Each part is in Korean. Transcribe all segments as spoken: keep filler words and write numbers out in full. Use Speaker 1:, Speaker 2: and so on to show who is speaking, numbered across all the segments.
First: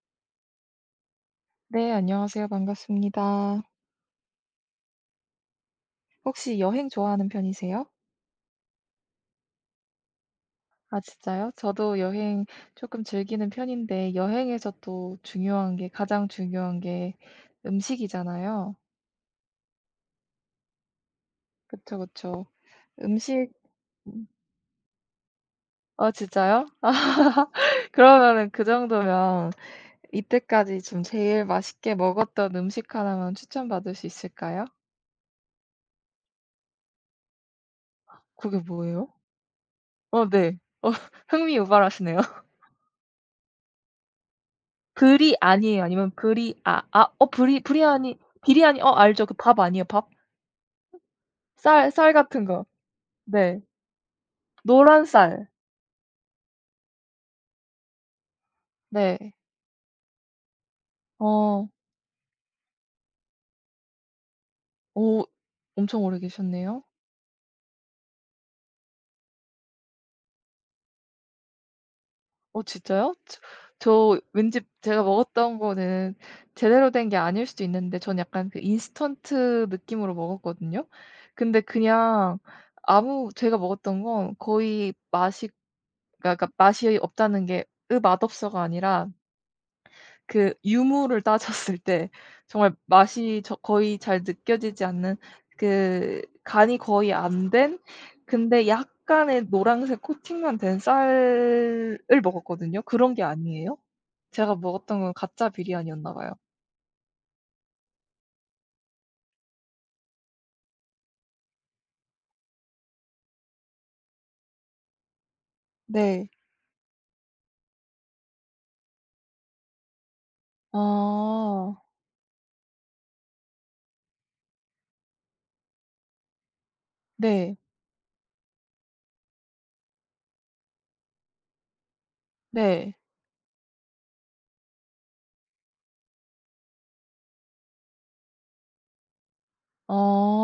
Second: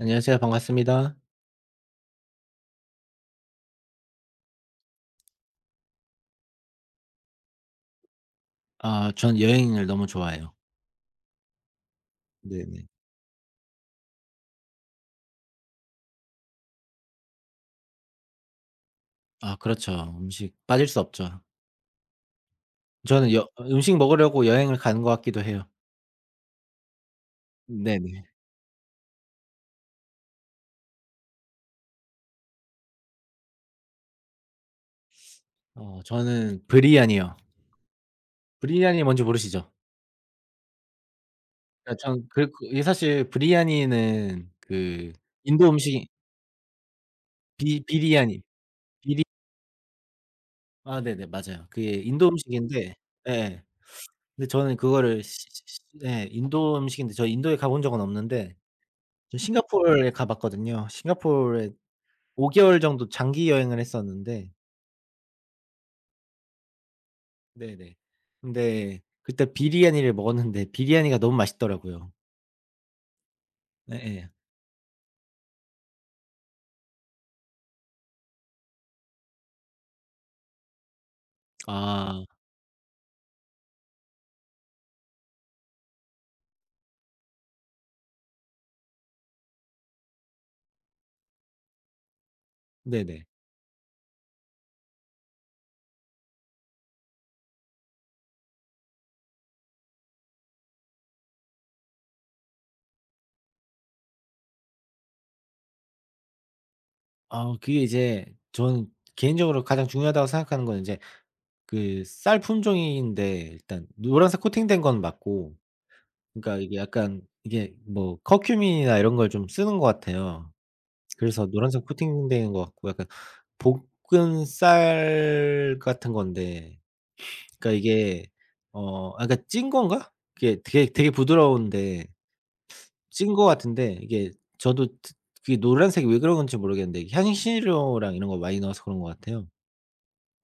Speaker 1: 안녕하세요. 반갑습니다.
Speaker 2: 네, 안녕하세요. 반갑습니다. 혹시 여행 좋아하는 편이세요?
Speaker 1: 아, 전 여행을 너무 좋아해요.
Speaker 2: 아, 진짜요? 저도 여행
Speaker 1: 네네.
Speaker 2: 조금 즐기는 편인데, 여행에서 또 중요한 게, 가장 중요한 게 음식이잖아요.
Speaker 1: 아, 그렇죠. 음식 빠질 수 없죠.
Speaker 2: 그쵸, 그쵸.
Speaker 1: 저는 여
Speaker 2: 음식,
Speaker 1: 음식
Speaker 2: 음,
Speaker 1: 먹으려고 여행을 가는 것 같기도 해요.
Speaker 2: 아, 진짜요?
Speaker 1: 네네.
Speaker 2: 그러면은 그 정도면 이때까지 좀 제일 맛있게 먹었던 음식 하나만 추천받을 수 있을까요?
Speaker 1: 어, 저는 브리아니요.
Speaker 2: 그게
Speaker 1: 브리아니
Speaker 2: 뭐예요?
Speaker 1: 뭔지 모르시죠?
Speaker 2: 어, 네. 어, 흥미
Speaker 1: 아,
Speaker 2: 유발하시네요.
Speaker 1: 전 그 그 이게 사실 브리아니는 그
Speaker 2: 브리
Speaker 1: 인도
Speaker 2: 아니에요?
Speaker 1: 음식이,
Speaker 2: 아니면 브리 아 아 어 브리
Speaker 1: 비
Speaker 2: 브리아니
Speaker 1: 비리아니,
Speaker 2: 비리아니 어
Speaker 1: 비리
Speaker 2: 알죠. 그 밥 아니에요, 밥?
Speaker 1: 아, 네네. 맞아요.
Speaker 2: 쌀
Speaker 1: 그게
Speaker 2: 쌀
Speaker 1: 인도
Speaker 2: 같은 거.
Speaker 1: 음식인데.
Speaker 2: 네.
Speaker 1: 예. 근데 저는
Speaker 2: 노란
Speaker 1: 그거를 시
Speaker 2: 쌀.
Speaker 1: 시 시 예, 인도 음식인데, 저 인도에 가본 적은 없는데
Speaker 2: 네.
Speaker 1: 저 싱가포르에 가 봤거든요.
Speaker 2: 어.
Speaker 1: 싱가포르에 5 개월 정도 장기 여행을 했었는데.
Speaker 2: 오 엄청 오래 계셨네요.
Speaker 1: 네네. 근데 그때 비리야니를 먹었는데 비리야니가 너무 맛있더라고요.
Speaker 2: 어 진짜요? 저 저
Speaker 1: 예예.
Speaker 2: 왠지 제가 먹었던 거는 제대로 된 게 아닐 수도 있는데 저는 약간 그 인스턴트 느낌으로 먹었거든요. 근데
Speaker 1: 아,
Speaker 2: 그냥 아무 제가 먹었던 건 거의 맛이 그러니까 그러니까 맛이 없다는 게 '으 맛없어.'가 아니라 그 유무를 따졌을 때 정말
Speaker 1: 네네.
Speaker 2: 맛이 저 거의 잘 느껴지지 않는 그 간이 거의 안 된 근데 약간의 노란색 코팅만 된 쌀을 먹었거든요. 그런 게 아니에요? 제가 먹었던 건 가짜 비리안이었나 봐요.
Speaker 1: 아, 그게 이제, 저는 개인적으로 가장 중요하다고 생각하는 건 인제 그 쌀 품종인데, 일단 노란색 코팅된 건 맞고,
Speaker 2: 네.
Speaker 1: 그러니까 이게 약간, 이게 뭐 커큐민이나 이런 걸 좀 쓰는 것 같아요. 그래서
Speaker 2: 아.
Speaker 1: 노란색 코팅된 것 같고, 약간 볶은 쌀 같은 건데,
Speaker 2: 네.
Speaker 1: 그러니까 이게, 어 아 그러니까 찐 건가? 그게 되게 되게 부드러운데
Speaker 2: 네.
Speaker 1: 찐 것 같은데, 이게 저도 드 그게 노란색이 왜 그런 건지 모르겠는데, 향신료랑 이런 거 많이 넣어서 그런 것 같아요.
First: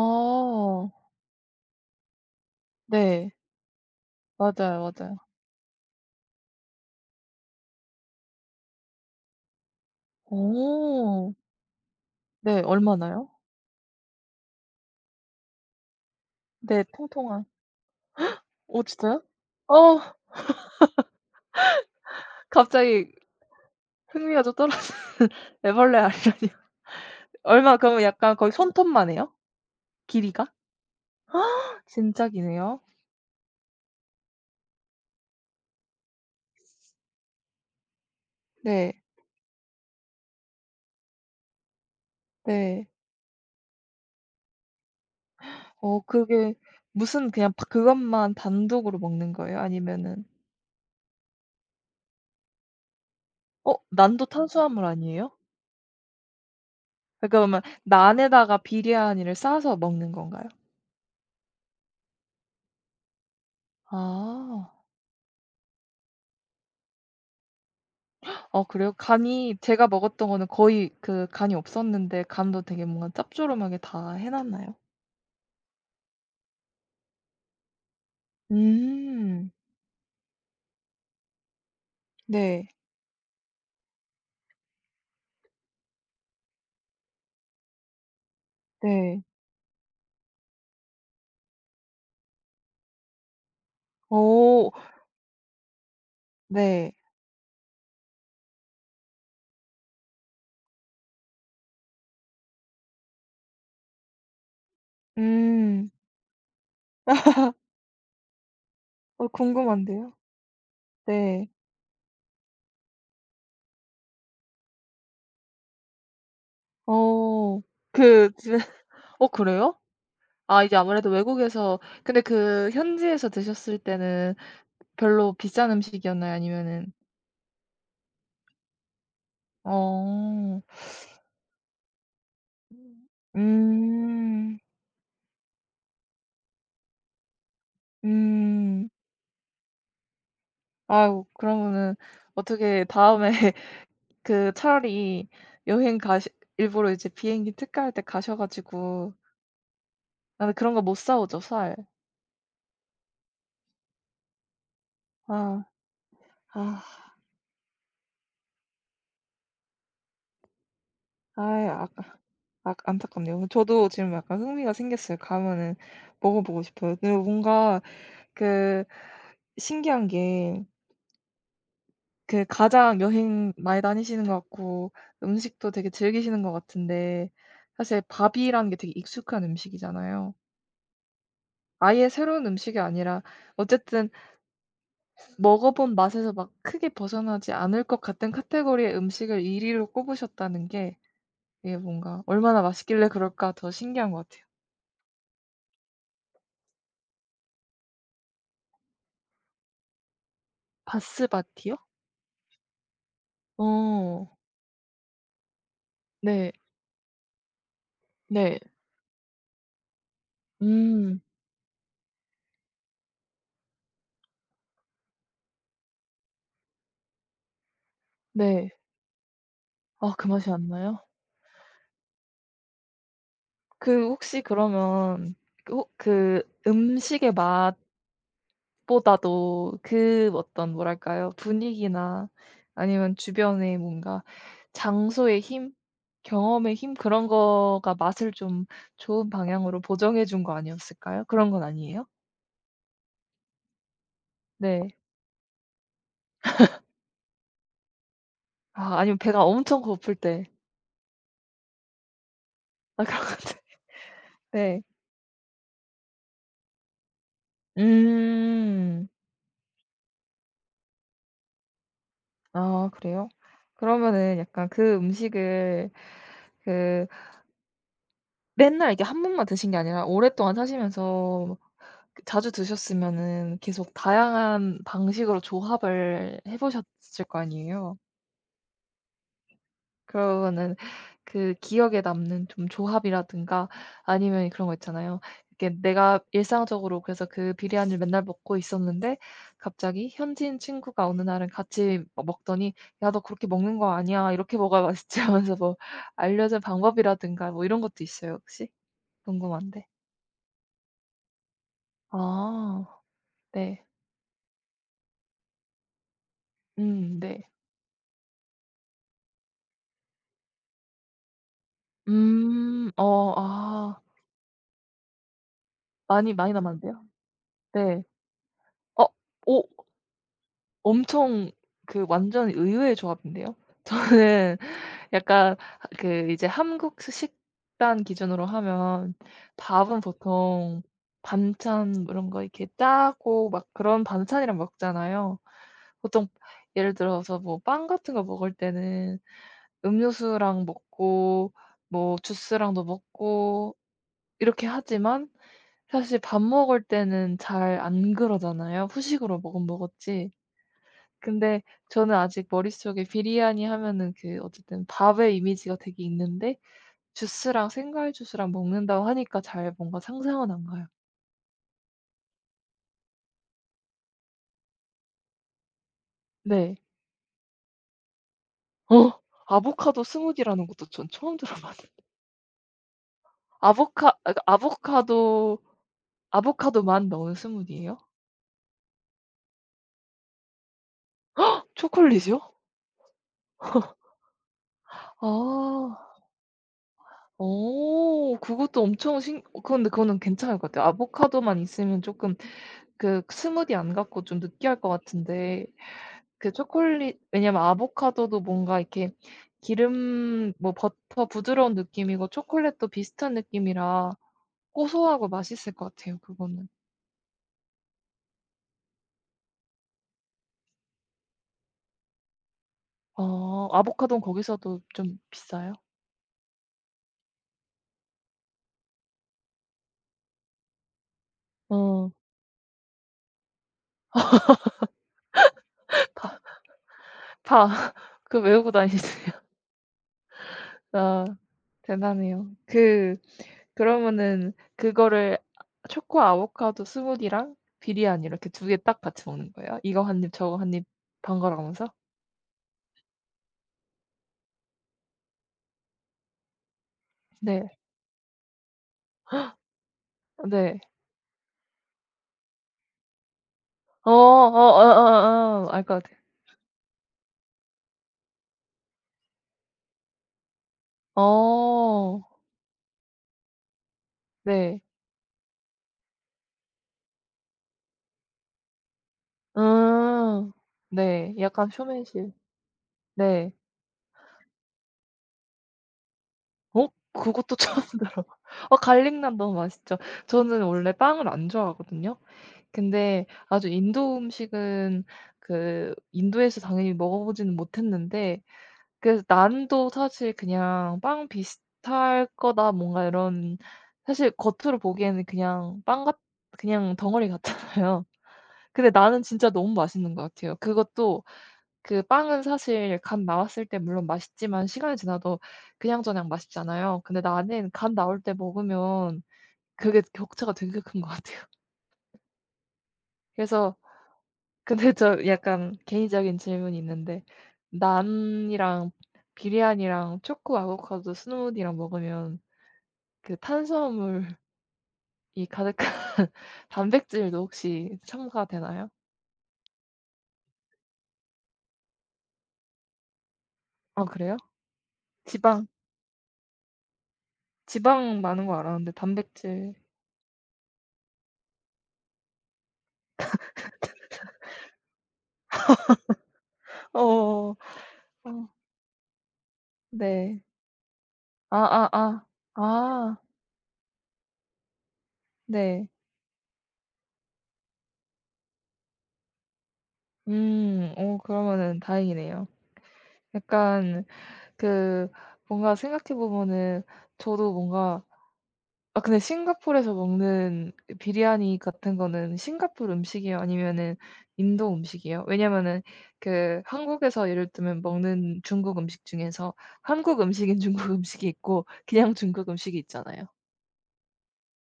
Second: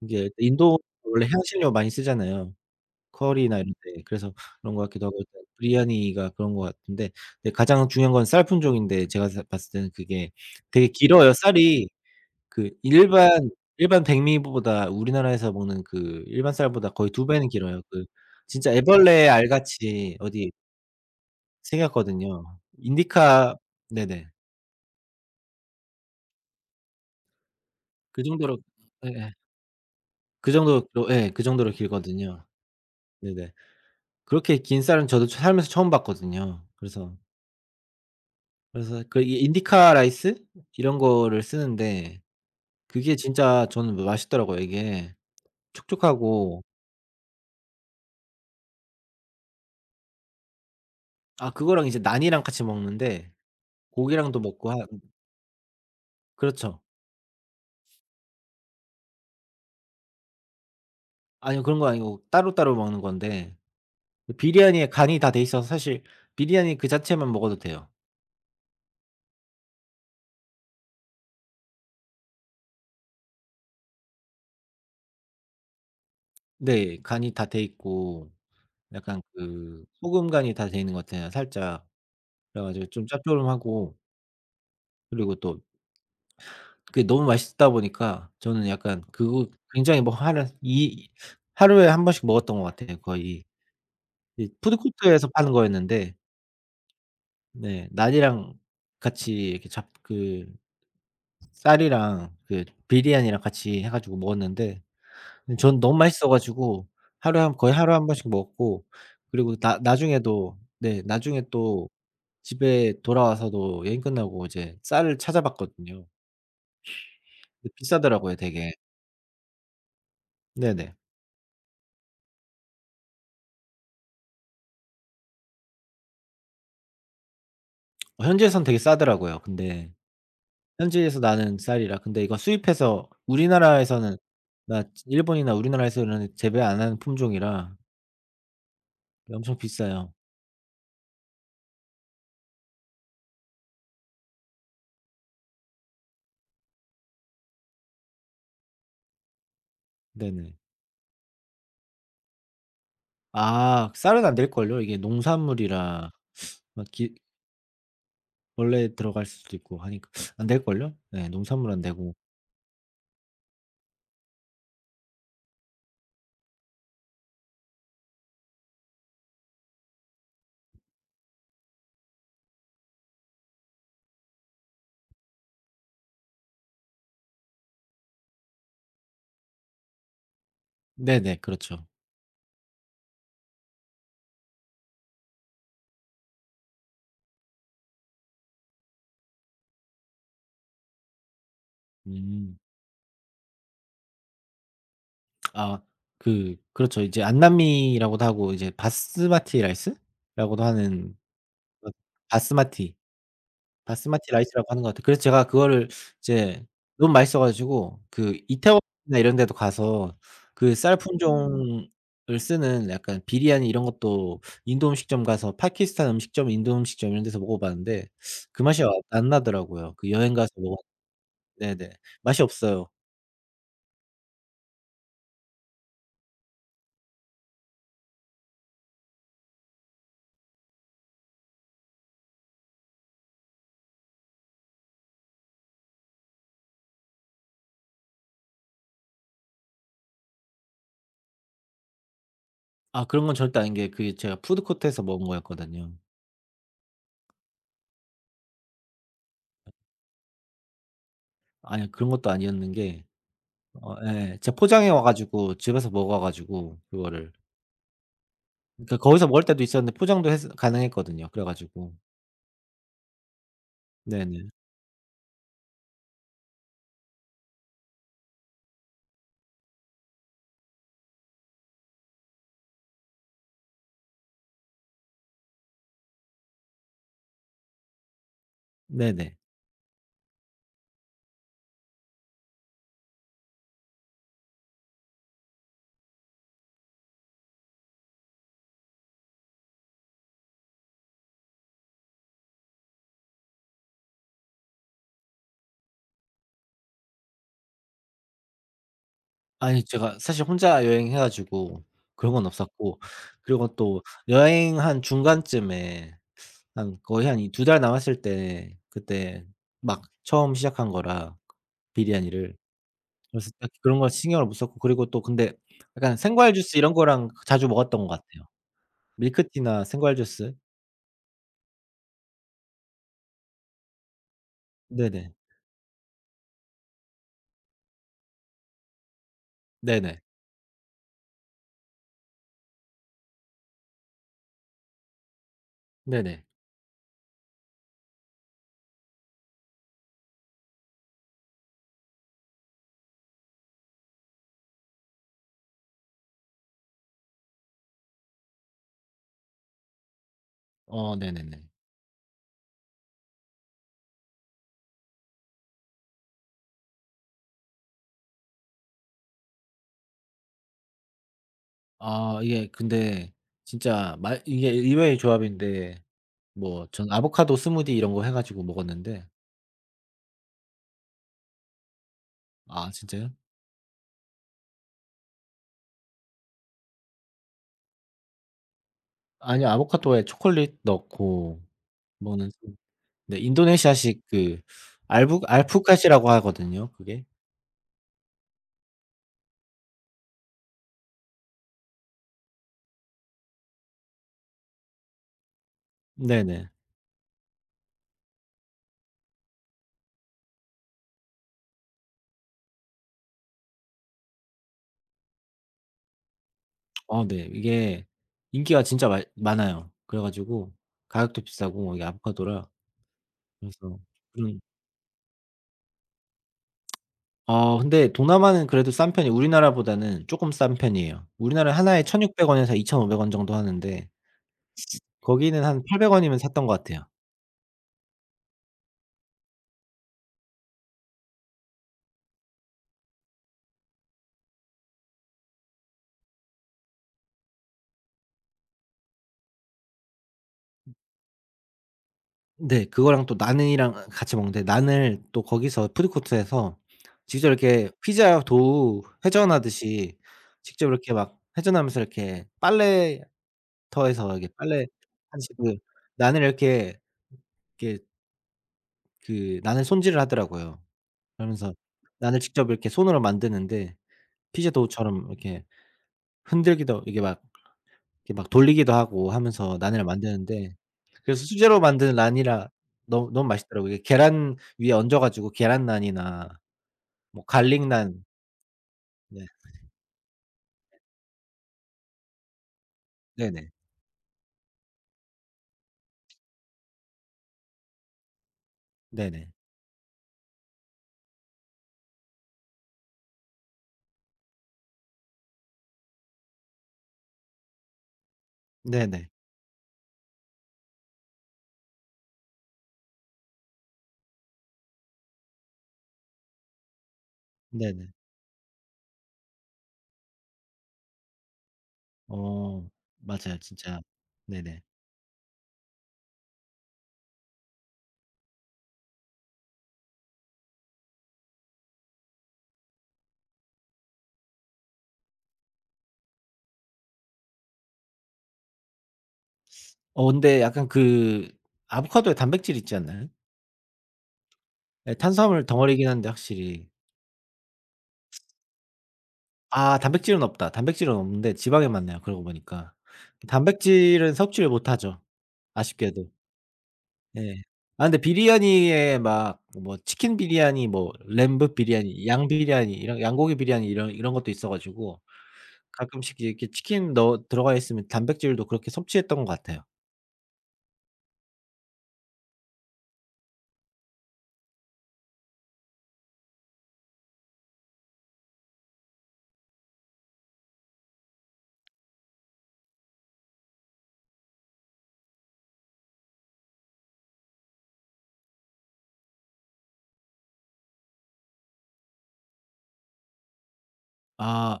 Speaker 1: 이게 인도 원래 향신료 많이 쓰잖아요.
Speaker 2: 네.
Speaker 1: 커리나 이런 데. 그래서
Speaker 2: 맞아요,
Speaker 1: 그런 것 같기도
Speaker 2: 맞아요.
Speaker 1: 하고, 일단 비리야니가 그런 것 같은데. 근데 가장 중요한 건 쌀 품종인데, 제가 사 봤을 때는 그게 되게 길어요.
Speaker 2: 어.
Speaker 1: 쌀이.
Speaker 2: 네.
Speaker 1: 그
Speaker 2: 얼마나요?
Speaker 1: 일반 일반 백미보다, 우리나라에서 먹는 그 일반
Speaker 2: 네.
Speaker 1: 쌀보다 거의 두
Speaker 2: 통통한.
Speaker 1: 배는 길어요. 그 진짜
Speaker 2: 어 진짜요?
Speaker 1: 애벌레
Speaker 2: 어
Speaker 1: 알같이 어디 생겼거든요.
Speaker 2: 갑자기
Speaker 1: 인디카. 네네.
Speaker 2: 흥미가 좀 떨어지는 애벌레 아니라니요. 얼마 그러면
Speaker 1: 그
Speaker 2: 약간 거의
Speaker 1: 정도로.
Speaker 2: 손톱만 해요?
Speaker 1: 예예.
Speaker 2: 길이가?
Speaker 1: 그 정도로 그, 예그 정도로
Speaker 2: 진짜
Speaker 1: 길거든요.
Speaker 2: 기네요.
Speaker 1: 네네. 그렇게 긴 쌀은 저도 살면서 처음 봤거든요. 그래서
Speaker 2: 네.
Speaker 1: 그래서 그 이 인디카 라이스 이런 거를 쓰는데,
Speaker 2: 네.
Speaker 1: 그게 진짜 저는 뭐 맛있더라고요. 이게
Speaker 2: 어 그게
Speaker 1: 촉촉하고.
Speaker 2: 무슨 그냥 바 그것만 단독으로 먹는 거예요? 아니면은
Speaker 1: 아, 그거랑 이제 난이랑 같이 먹는데,
Speaker 2: 어 난도
Speaker 1: 고기랑도 먹고 하
Speaker 2: 탄수화물 아니에요?
Speaker 1: 그렇죠.
Speaker 2: 그러니까 그러면 난에다가 비리아니를 싸서 먹는 건가요?
Speaker 1: 아니요. 그런 거 아니고 따로따로 먹는 건데, 그
Speaker 2: 아.
Speaker 1: 비리아니에 간이 다 돼 있어서 사실 비리아니 그 자체만 먹어도 돼요.
Speaker 2: 어 그래요? 간이 제가 먹었던 거는 거의 그 간이 없었는데 간도 되게 뭔가 짭조름하게 다 해 놨나요?
Speaker 1: 네. 간이 다 돼 있고, 약간
Speaker 2: 음.
Speaker 1: 그 소금 간이 다 돼 있는 것 같아요 살짝. 그래
Speaker 2: 네.
Speaker 1: 가지고 좀 짭조름하고, 그리고 또 그게 너무 맛있다 보니까, 저는 약간
Speaker 2: 네.
Speaker 1: 그거 굉장히 뭐 하루 이 하루에 한 번씩 먹었던 것 같아요 거의. 이
Speaker 2: 오
Speaker 1: 푸드코트에서 파는 거였는데.
Speaker 2: 네.
Speaker 1: 네. 난이랑 같이 이렇게 잡그 쌀이랑 그 비리안이랑 같이 해 가지고 먹었는데, 근데 전
Speaker 2: 음.
Speaker 1: 너무 맛있어 가지고 하루에 한 거의 하루에 한 번씩 먹었고,
Speaker 2: 어
Speaker 1: 그리고 나
Speaker 2: 궁금한데요.
Speaker 1: 나중에도, 네, 나중에
Speaker 2: 네.
Speaker 1: 또 집에 돌아와서도, 여행 끝나고 이제 쌀을 찾아봤거든요.
Speaker 2: 어.
Speaker 1: 근데
Speaker 2: 그
Speaker 1: 비싸더라고요
Speaker 2: 집에
Speaker 1: 되게.
Speaker 2: 어 그래요? 아 이제
Speaker 1: 네네.
Speaker 2: 아무래도 외국에서 근데 그 현지에서 드셨을 때는 별로 비싼 음식이었나요? 아니면은
Speaker 1: 어, 현지에선 되게 싸더라고요. 근데
Speaker 2: 어.
Speaker 1: 현지에서 나는 쌀이라, 근데 이거 수입해서 우리나라에서는,
Speaker 2: 음.
Speaker 1: 나 일본이나 우리나라에서는 재배 안 하는 품종이라
Speaker 2: 음.
Speaker 1: 엄청 비싸요.
Speaker 2: 아유 그러면은 어떻게 다음에 그 차라리 여행 가시 일부러 이제 비행기 특가할 때 가셔 가지고 나는
Speaker 1: 네네.
Speaker 2: 그런 거 못 사오죠, 살..
Speaker 1: 아, 쌀은 안 될걸요? 이게
Speaker 2: 아.
Speaker 1: 농산물이라
Speaker 2: 아.
Speaker 1: 막 기 원래 들어갈 수도 있고 하니까 안 될걸요? 네,
Speaker 2: 아이
Speaker 1: 농산물 안
Speaker 2: 아
Speaker 1: 되고.
Speaker 2: 아 안타깝네요. 뭐 저도 지금 약간 흥미가 생겼어요. 가면은 먹어 보고 싶어요. 근데 뭔가 그 신기한 게 그 가장 여행 많이 다니시는 것 같고 음식도 되게 즐기시는 것 같은데 사실 밥이라는 게 되게 익숙한 음식이잖아요.
Speaker 1: 네네, 그렇죠.
Speaker 2: 아예 새로운 음식이 아니라 어쨌든 먹어 본 맛에서 막 크게 벗어나지 않을 것 같은 카테고리의 음식을 일 위로 꼽으셨다는 게 이게 뭔가
Speaker 1: 음.
Speaker 2: '얼마나 맛있길래 그럴까.' 더 신기한 것 같아요.
Speaker 1: 아, 그 그렇죠. 이제 안남미라고도 하고, 이제 바스마티 라이스라고도 하는,
Speaker 2: 바스바티요?
Speaker 1: 그 바스마티.
Speaker 2: 어.
Speaker 1: 바스마티 라이스라고 하는 것 같아요. 그래서 제가 그거를
Speaker 2: 네.
Speaker 1: 이제 너무 맛있어 가지고 그
Speaker 2: 네.
Speaker 1: 이태원이나 이런 데도 가서 그 쌀
Speaker 2: 음.
Speaker 1: 품종을 쓰는 약간 비리아니 이런 것도, 인도 음식점 가서, 파키스탄 음식점, 인도 음식점 이런 데서 먹어봤는데 그
Speaker 2: 네.
Speaker 1: 맛이 아, 안 나더라고요. 그
Speaker 2: 아 그
Speaker 1: 여행 가서
Speaker 2: 맛이 안
Speaker 1: 먹었
Speaker 2: 나요?
Speaker 1: 네네. 맛이 없어요.
Speaker 2: 그 혹시 그러면 그 혹 그 음식의 맛보다도 그 어떤 뭐랄까요? 분위기나 아니면 주변의 뭔가 장소의 힘? 경험의 힘? 그런 거가 맛을 좀 좋은 방향으로 보정해 준 거 아니었을까요? 그런 건 아니에요?
Speaker 1: 아, 그런 건 절대 아닌 게, 그게 제가
Speaker 2: 네.
Speaker 1: 푸드코트에서 먹은 거였거든요.
Speaker 2: 아 아니면 배가 엄청 고플 때.
Speaker 1: 아니 그런 것도 아니었는
Speaker 2: 아
Speaker 1: 게,
Speaker 2: 그런 건데.
Speaker 1: 어, 예. 제가
Speaker 2: 네.
Speaker 1: 포장해 와 가지고 집에서 먹어 가지고 그거를. 그러니까
Speaker 2: 음.
Speaker 1: 거기서 먹을 때도 있었는데, 포장도 했 가능했거든요. 그래 가지고.
Speaker 2: 아 그래요? 그러면은
Speaker 1: 네네.
Speaker 2: 약간 그 음식을 그 맨날 이렇게 한 번만 드신 게 아니라 오랫동안 사시면서 그 자주 드셨으면은 계속 다양한 방식으로 조합을 해 보셨을 거 아니에요?
Speaker 1: 네네.
Speaker 2: 그러면은 그 기억에 남는 좀 조합이라든가 아니면 그런 거 있잖아요. 이렇게 내가 일상적으로 그래서 그 비리안을 맨날 먹고 있었는데 갑자기 현지인 친구가 어느 날은 같이 막 먹더니 "야 너 그렇게 먹는 거 아니야. 이렇게 먹어야 맛있지." 하면서 뭐 알려준 방법이라든가 뭐 이런 것도 있어요 혹시?
Speaker 1: 아니
Speaker 2: 궁금한데.
Speaker 1: 제가 사실 혼자 여행해 가지고 그런 건
Speaker 2: 아
Speaker 1: 없었고, 그리고
Speaker 2: 네.
Speaker 1: 또 여행 한 중간쯤에, 한
Speaker 2: 음
Speaker 1: 거의 한
Speaker 2: 네.
Speaker 1: 이 두 달 남았을 때 그때 막 처음 시작한 거라, 비리아니를.
Speaker 2: 음. 어
Speaker 1: 그래서 딱 그런
Speaker 2: 아.
Speaker 1: 걸 신경을 못 썼고, 그리고 또 근데 약간
Speaker 2: 많이
Speaker 1: 생과일
Speaker 2: 많이
Speaker 1: 주스 이런
Speaker 2: 남았는데요.
Speaker 1: 거랑 자주 먹었던
Speaker 2: 네.
Speaker 1: 것 같아요.
Speaker 2: 어. 오
Speaker 1: 밀크티나 생과일 주스.
Speaker 2: 엄청 그 완전 의외의 조합인데요. 저는
Speaker 1: 네네.
Speaker 2: 약간 그 이제 한국식 식단 기준으로 하면 밥은
Speaker 1: 네네.
Speaker 2: 보통 반찬 뭐 이런 거 이렇게 짜고 막 그런 반찬이랑 먹잖아요. 보통
Speaker 1: 네네.
Speaker 2: 예를 들어서 뭐 빵 같은 거 먹을 때는 음료수랑 먹고 뭐 주스랑도 먹고 이렇게 하지만 사실 밥 먹을 때는 잘 안 그러잖아요. 후식으로 먹으면 먹었지.
Speaker 1: 어
Speaker 2: 근데
Speaker 1: 네네네.
Speaker 2: 저는 아직 머릿속에 비리아니 하면은 그 어쨌든 밥의 이미지가 되게 있는데 주스랑 생과일 주스랑 먹는다고 하니까 잘 뭔가 상상은 안 가요.
Speaker 1: 아, 이게 근데 진짜 말 이게 의외의 조합인데,
Speaker 2: 네.
Speaker 1: 뭐 전 아보카도 스무디 이런 거 해 가지고
Speaker 2: 어
Speaker 1: 먹었는데.
Speaker 2: 아보카도 스무디라는 것도 전 처음 들어봤는데.
Speaker 1: 아, 진짜요?
Speaker 2: 아보카 아 그러니까 아보카도 아보카도만 넣은 스무디예요?
Speaker 1: 아니요. 아보카도에 초콜릿 넣고
Speaker 2: 초콜릿이요?
Speaker 1: 먹는 스 네, 인도네시아식 그 알부
Speaker 2: 아.
Speaker 1: 알프카시라고 하거든요 그게.
Speaker 2: 오 그것도 엄청 신 어 근데 그거는 괜찮을 것 같아요. 아보카도만 있으면 조금 그 스무디 안 갖고 좀 느끼할 것 같은데 그
Speaker 1: 네네.
Speaker 2: 초콜릿 왜냐면 아보카도도 뭔가 이렇게 기름 뭐 버터 부드러운 느낌이고 초콜릿도 비슷한 느낌이라 고소하고 맛있을 것 같아요 그거는.
Speaker 1: 어, 네. 이게 인기가 진짜 많 많아요. 그래 가지고 가격도 비싸고, 이게 아보카도라
Speaker 2: 어
Speaker 1: 그래서
Speaker 2: 아보카도는
Speaker 1: 그런.
Speaker 2: 거기서도 좀 비싸요?
Speaker 1: 어, 근데 동남아는 그래도 싼 편이에요. 우리나라보다는 조금 싼 편이에요. 우리나라는 하나에
Speaker 2: 어
Speaker 1: 천육백 원 원에서 이천오백 원 정도 하는데, 거기는 한 팔백 원 원이면
Speaker 2: 파
Speaker 1: 샀던 것 같아요.
Speaker 2: 파 그거 외우고 다니세요? 아 대단해요. 그 그러면은 그거를 아 초코 아보카도 스무디랑 비리아니 이렇게 두 개 딱 같이 먹는 거예요? 이거 한 입 저거 한 입 번갈아 가면서?
Speaker 1: 네. 그거랑 또 나는이랑 같이 먹는데, 난을 또 거기서 푸드코트에서 직접
Speaker 2: 네.
Speaker 1: 이렇게 피자 도우 회전하듯이,
Speaker 2: 네.
Speaker 1: 직접 이렇게 막 회전하면서 이렇게 빨래터에서
Speaker 2: 어.
Speaker 1: 이렇게
Speaker 2: 어
Speaker 1: 빨래 하듯이
Speaker 2: 어어 어어.
Speaker 1: 그
Speaker 2: 알 것 같아요.
Speaker 1: 난을 이렇게 이렇게 그 난을 손질을 하더라고요. 그러면서
Speaker 2: 어.
Speaker 1: 난을 직접 이렇게 손으로 만드는데, 피자
Speaker 2: 네.
Speaker 1: 도우처럼 이렇게 흔들기도, 이게 막 이렇게 막 돌리기도 하고 하면서 난을
Speaker 2: 음.
Speaker 1: 만드는데,
Speaker 2: 네.
Speaker 1: 그래서
Speaker 2: 약간
Speaker 1: 수제로 만든
Speaker 2: 쇼맨실.
Speaker 1: 난이라 너무 너무
Speaker 2: 네.
Speaker 1: 맛있더라고요. 이게 계란 위에 얹어 가지고 계란난이나
Speaker 2: 어?
Speaker 1: 뭐
Speaker 2: 그것도 처음
Speaker 1: 갈릭난.
Speaker 2: 들어봐. 어 갈릭난
Speaker 1: 네.
Speaker 2: 너무 맛있죠. 저는 원래 빵을 안 좋아하거든요. 근데 아주
Speaker 1: 네네.
Speaker 2: 인도 음식은 그 인도에서 당연히 먹어 보지는 못했는데 그
Speaker 1: 네네.
Speaker 2: 난도 사실 그냥 '빵 비슷할 거다.' 뭔가 이런 사실 겉으로 보기에는 그냥 빵 같 그냥 덩어리 같잖아요. 근데 나는
Speaker 1: 네네.
Speaker 2: 진짜 너무 맛있는 것 같아요. 그것도 그 빵은 사실 갓 나왔을 때 물론 맛있지만 시간이 지나도 그냥저냥 맛있잖아요. 근데 나는 갓
Speaker 1: 네네.
Speaker 2: 나올 때 먹으면 그게 격차가 되게 큰 것 같아요.
Speaker 1: 어, 맞아요.
Speaker 2: 그래서
Speaker 1: 진짜. 네네.
Speaker 2: 근데 저 약간 개인적인 질문이 있는데 난이랑 비리안이랑 초코 아보카도 스무디랑 먹으면 그 탄수화물이 가득한 단백질도 혹시 첨가되나요?
Speaker 1: 어, 근데 약간 그 아보카도에 단백질 있지 않나요?
Speaker 2: 아 그래요?
Speaker 1: 예, 탄수화물
Speaker 2: 지방
Speaker 1: 덩어리긴 한데 확실히.
Speaker 2: 지방 많은 거 알았는데 단백질
Speaker 1: 아, 단백질은 없다. 단백질은 없는데 지방이 많네요 그러고 보니까. 단백질은 섭취를 못 하죠 아쉽게도.
Speaker 2: 어어.
Speaker 1: 네. 아, 근데
Speaker 2: 어
Speaker 1: 비리아니에 막 뭐 치킨
Speaker 2: 네.
Speaker 1: 비리아니, 뭐 램브
Speaker 2: 아아아. 아
Speaker 1: 비리아니, 양
Speaker 2: 아.
Speaker 1: 비리아니
Speaker 2: 아,
Speaker 1: 이런 양고기 비리아니 이런 이런 것도 있어 가지고,
Speaker 2: 네.
Speaker 1: 가끔씩 이렇게 치킨 넣어 들어가 있으면 단백질도 그렇게 섭취했던 것 같아요.
Speaker 2: 음. 어 그러면은 다행이네요. 약간 그 뭔가 생각해 보면은 저도 뭔가 아 근데 싱가포르에서 먹는 그 비리아니 같은 거는 싱가포르 음식이에요? 아니면은 인도 음식이에요? 왜냐면은 그 한국에서 예를 들면 먹는 중국 음식 중에서 한국 음식인 중국 음식이 있고 그냥 중국 음식이 있잖아요.
Speaker 1: 아,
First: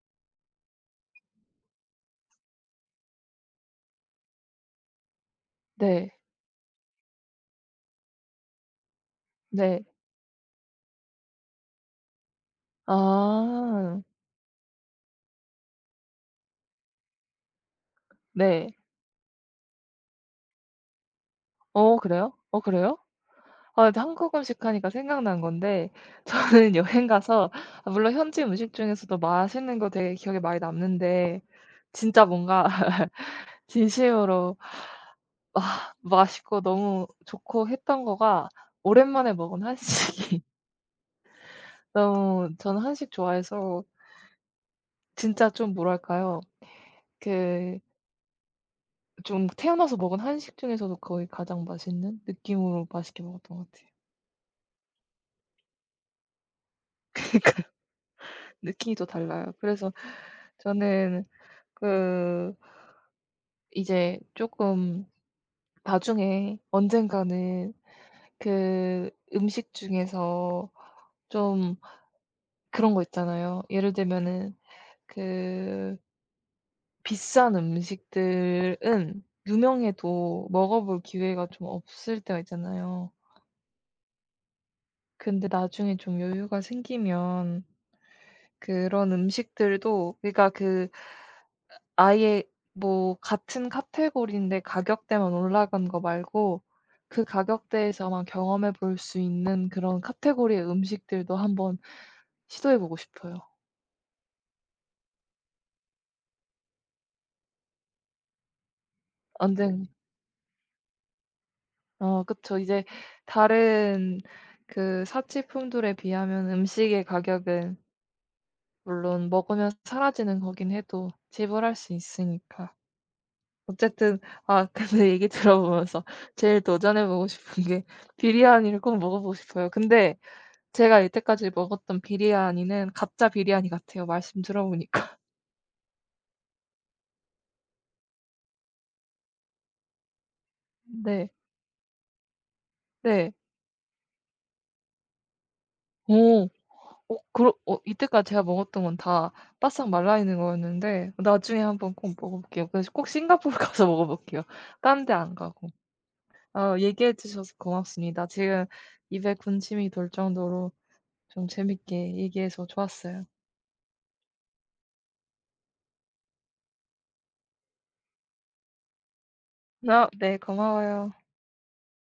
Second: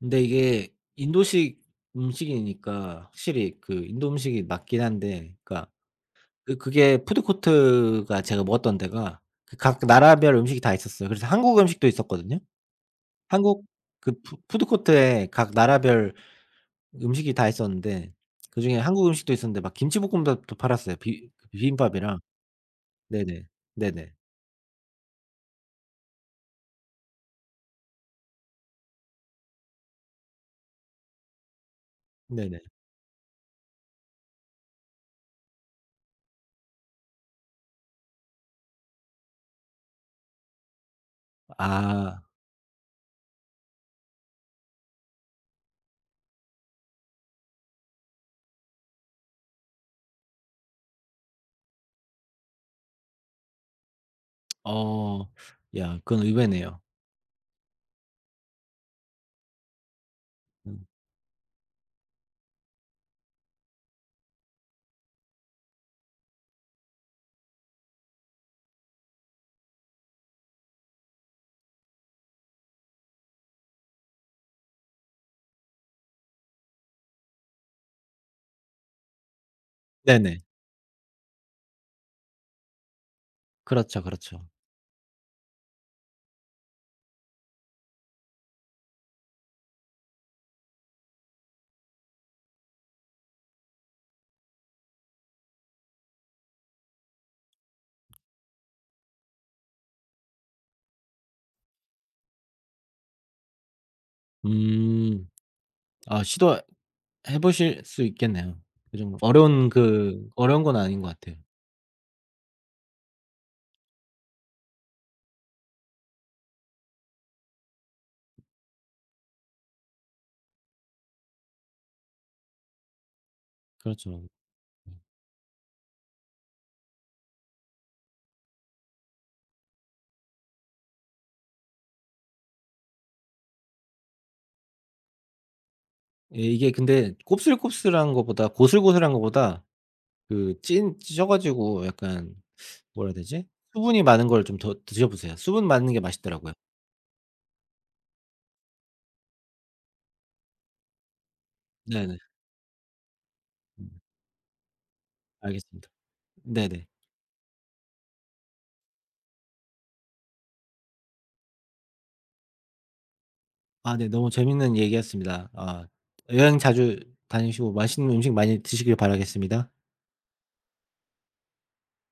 Speaker 1: 근데 이게 인도식 음식이니까 확실히 그 인도 음식이 맞긴 한데, 그러니까
Speaker 2: 네.
Speaker 1: 그 그게 푸드코트가 제가 먹었던 데가 그 각
Speaker 2: 네.
Speaker 1: 나라별 음식이 다 있었어요. 그래서 한국 음식도 있었거든요. 한국
Speaker 2: 아.
Speaker 1: 그 푸 푸드코트에 각 나라별 음식이 다 있었는데,
Speaker 2: 네.
Speaker 1: 그중에 한국 음식도 있었는데 막 김치볶음밥도 팔았어요. 비 그
Speaker 2: 어
Speaker 1: 비빔밥이랑.
Speaker 2: 그래요? 어 그래요?
Speaker 1: 네네.
Speaker 2: 아 근데
Speaker 1: 네네.
Speaker 2: 한국 음식 하니까 생각난 건데 저는 여행 가서 아 물론 현지 음식 중에서도 맛있는 거 되게 기억에 많이 남는데 진짜
Speaker 1: 네네.
Speaker 2: 뭔가 진심으로 아 맛있고 너무 좋고 했던 거가 오랜만에 먹은 한식이
Speaker 1: 아.
Speaker 2: 너무 저는 한식 좋아해서 진짜 좀 뭐랄까요? 그 좀 태어나서 먹은 한식 중에서도 거의 가장 맛있는 느낌으로 맛있게 먹었던 것 같아요.
Speaker 1: 어. 야, 그건 의외네요.
Speaker 2: 느낌이 또 달라요. 그래서
Speaker 1: 음.
Speaker 2: 저는 그 이제 조금 나중에 언젠가는 그 음식 중에서 좀 그런 거 있잖아요. 예를 들면은 그 비싼 음식들은
Speaker 1: 네네.
Speaker 2: 유명해도 먹어볼 기회가 좀 없을 때가 있잖아요.
Speaker 1: 그렇죠, 그렇죠.
Speaker 2: 근데 나중에 좀 여유가 생기면 그런 음식들도 그러니까 그 아예 뭐 같은 카테고리인데 가격대만 올라간 거 말고 그 가격대에서만 경험해 볼 수 있는 그런 카테고리의 음식들도 한번 시도해 보고 싶어요.
Speaker 1: 음. 아, 시도해 보실 수 있겠네요. 그 정도 어려운
Speaker 2: 완전
Speaker 1: 그 어려운 건 아닌 것 같아요.
Speaker 2: 어 그쵸. 이제 다른 그 사치품들에 비하면 음식의 가격은 물론 먹으면 사라지는 거긴 해도 지불할 수 있으니까. 어쨌든
Speaker 1: 그렇죠.
Speaker 2: 아 근데 얘기 들어보면서 제일 도전해 보고 싶은 게 비리아니를 꼭 먹어 보고 싶어요. 근데 제가 이때까지 먹었던 비리아니는 가짜 비리아니 같아요 말씀 들어보니까.
Speaker 1: 예, 이게 근데 곱슬곱슬한 거보다 고슬고슬한 거보다 그찐어
Speaker 2: 네.
Speaker 1: 가지고 약간 뭐라 해야
Speaker 2: 네.
Speaker 1: 되지? 수분이 많은 걸 좀 더 드셔 보세요. 수분 많은 게
Speaker 2: 오.
Speaker 1: 맛있더라고요.
Speaker 2: 어 그러 어 이때까지 제가 먹었던 건 다 바싹 말라 있는 거였는데 나중에 한번 꼭
Speaker 1: 네네.
Speaker 2: 먹어 볼게요. 그래서 꼭 싱가포르 가서
Speaker 1: 음.
Speaker 2: 먹어 볼게요 딴 데 안 가고.
Speaker 1: 알겠습니다.
Speaker 2: 아
Speaker 1: 네네.
Speaker 2: 얘기해 주셔서 고맙습니다. 지금 입에 군침이 돌 정도로 좀 재밌게 얘기해서 좋았어요.
Speaker 1: 아, 네, 너무 재밌는 얘기였습니다. 아, 여행 자주 다니시고 맛있는 음식 많이 드시길 바라겠습니다.
Speaker 2: 아 네. 고마워요.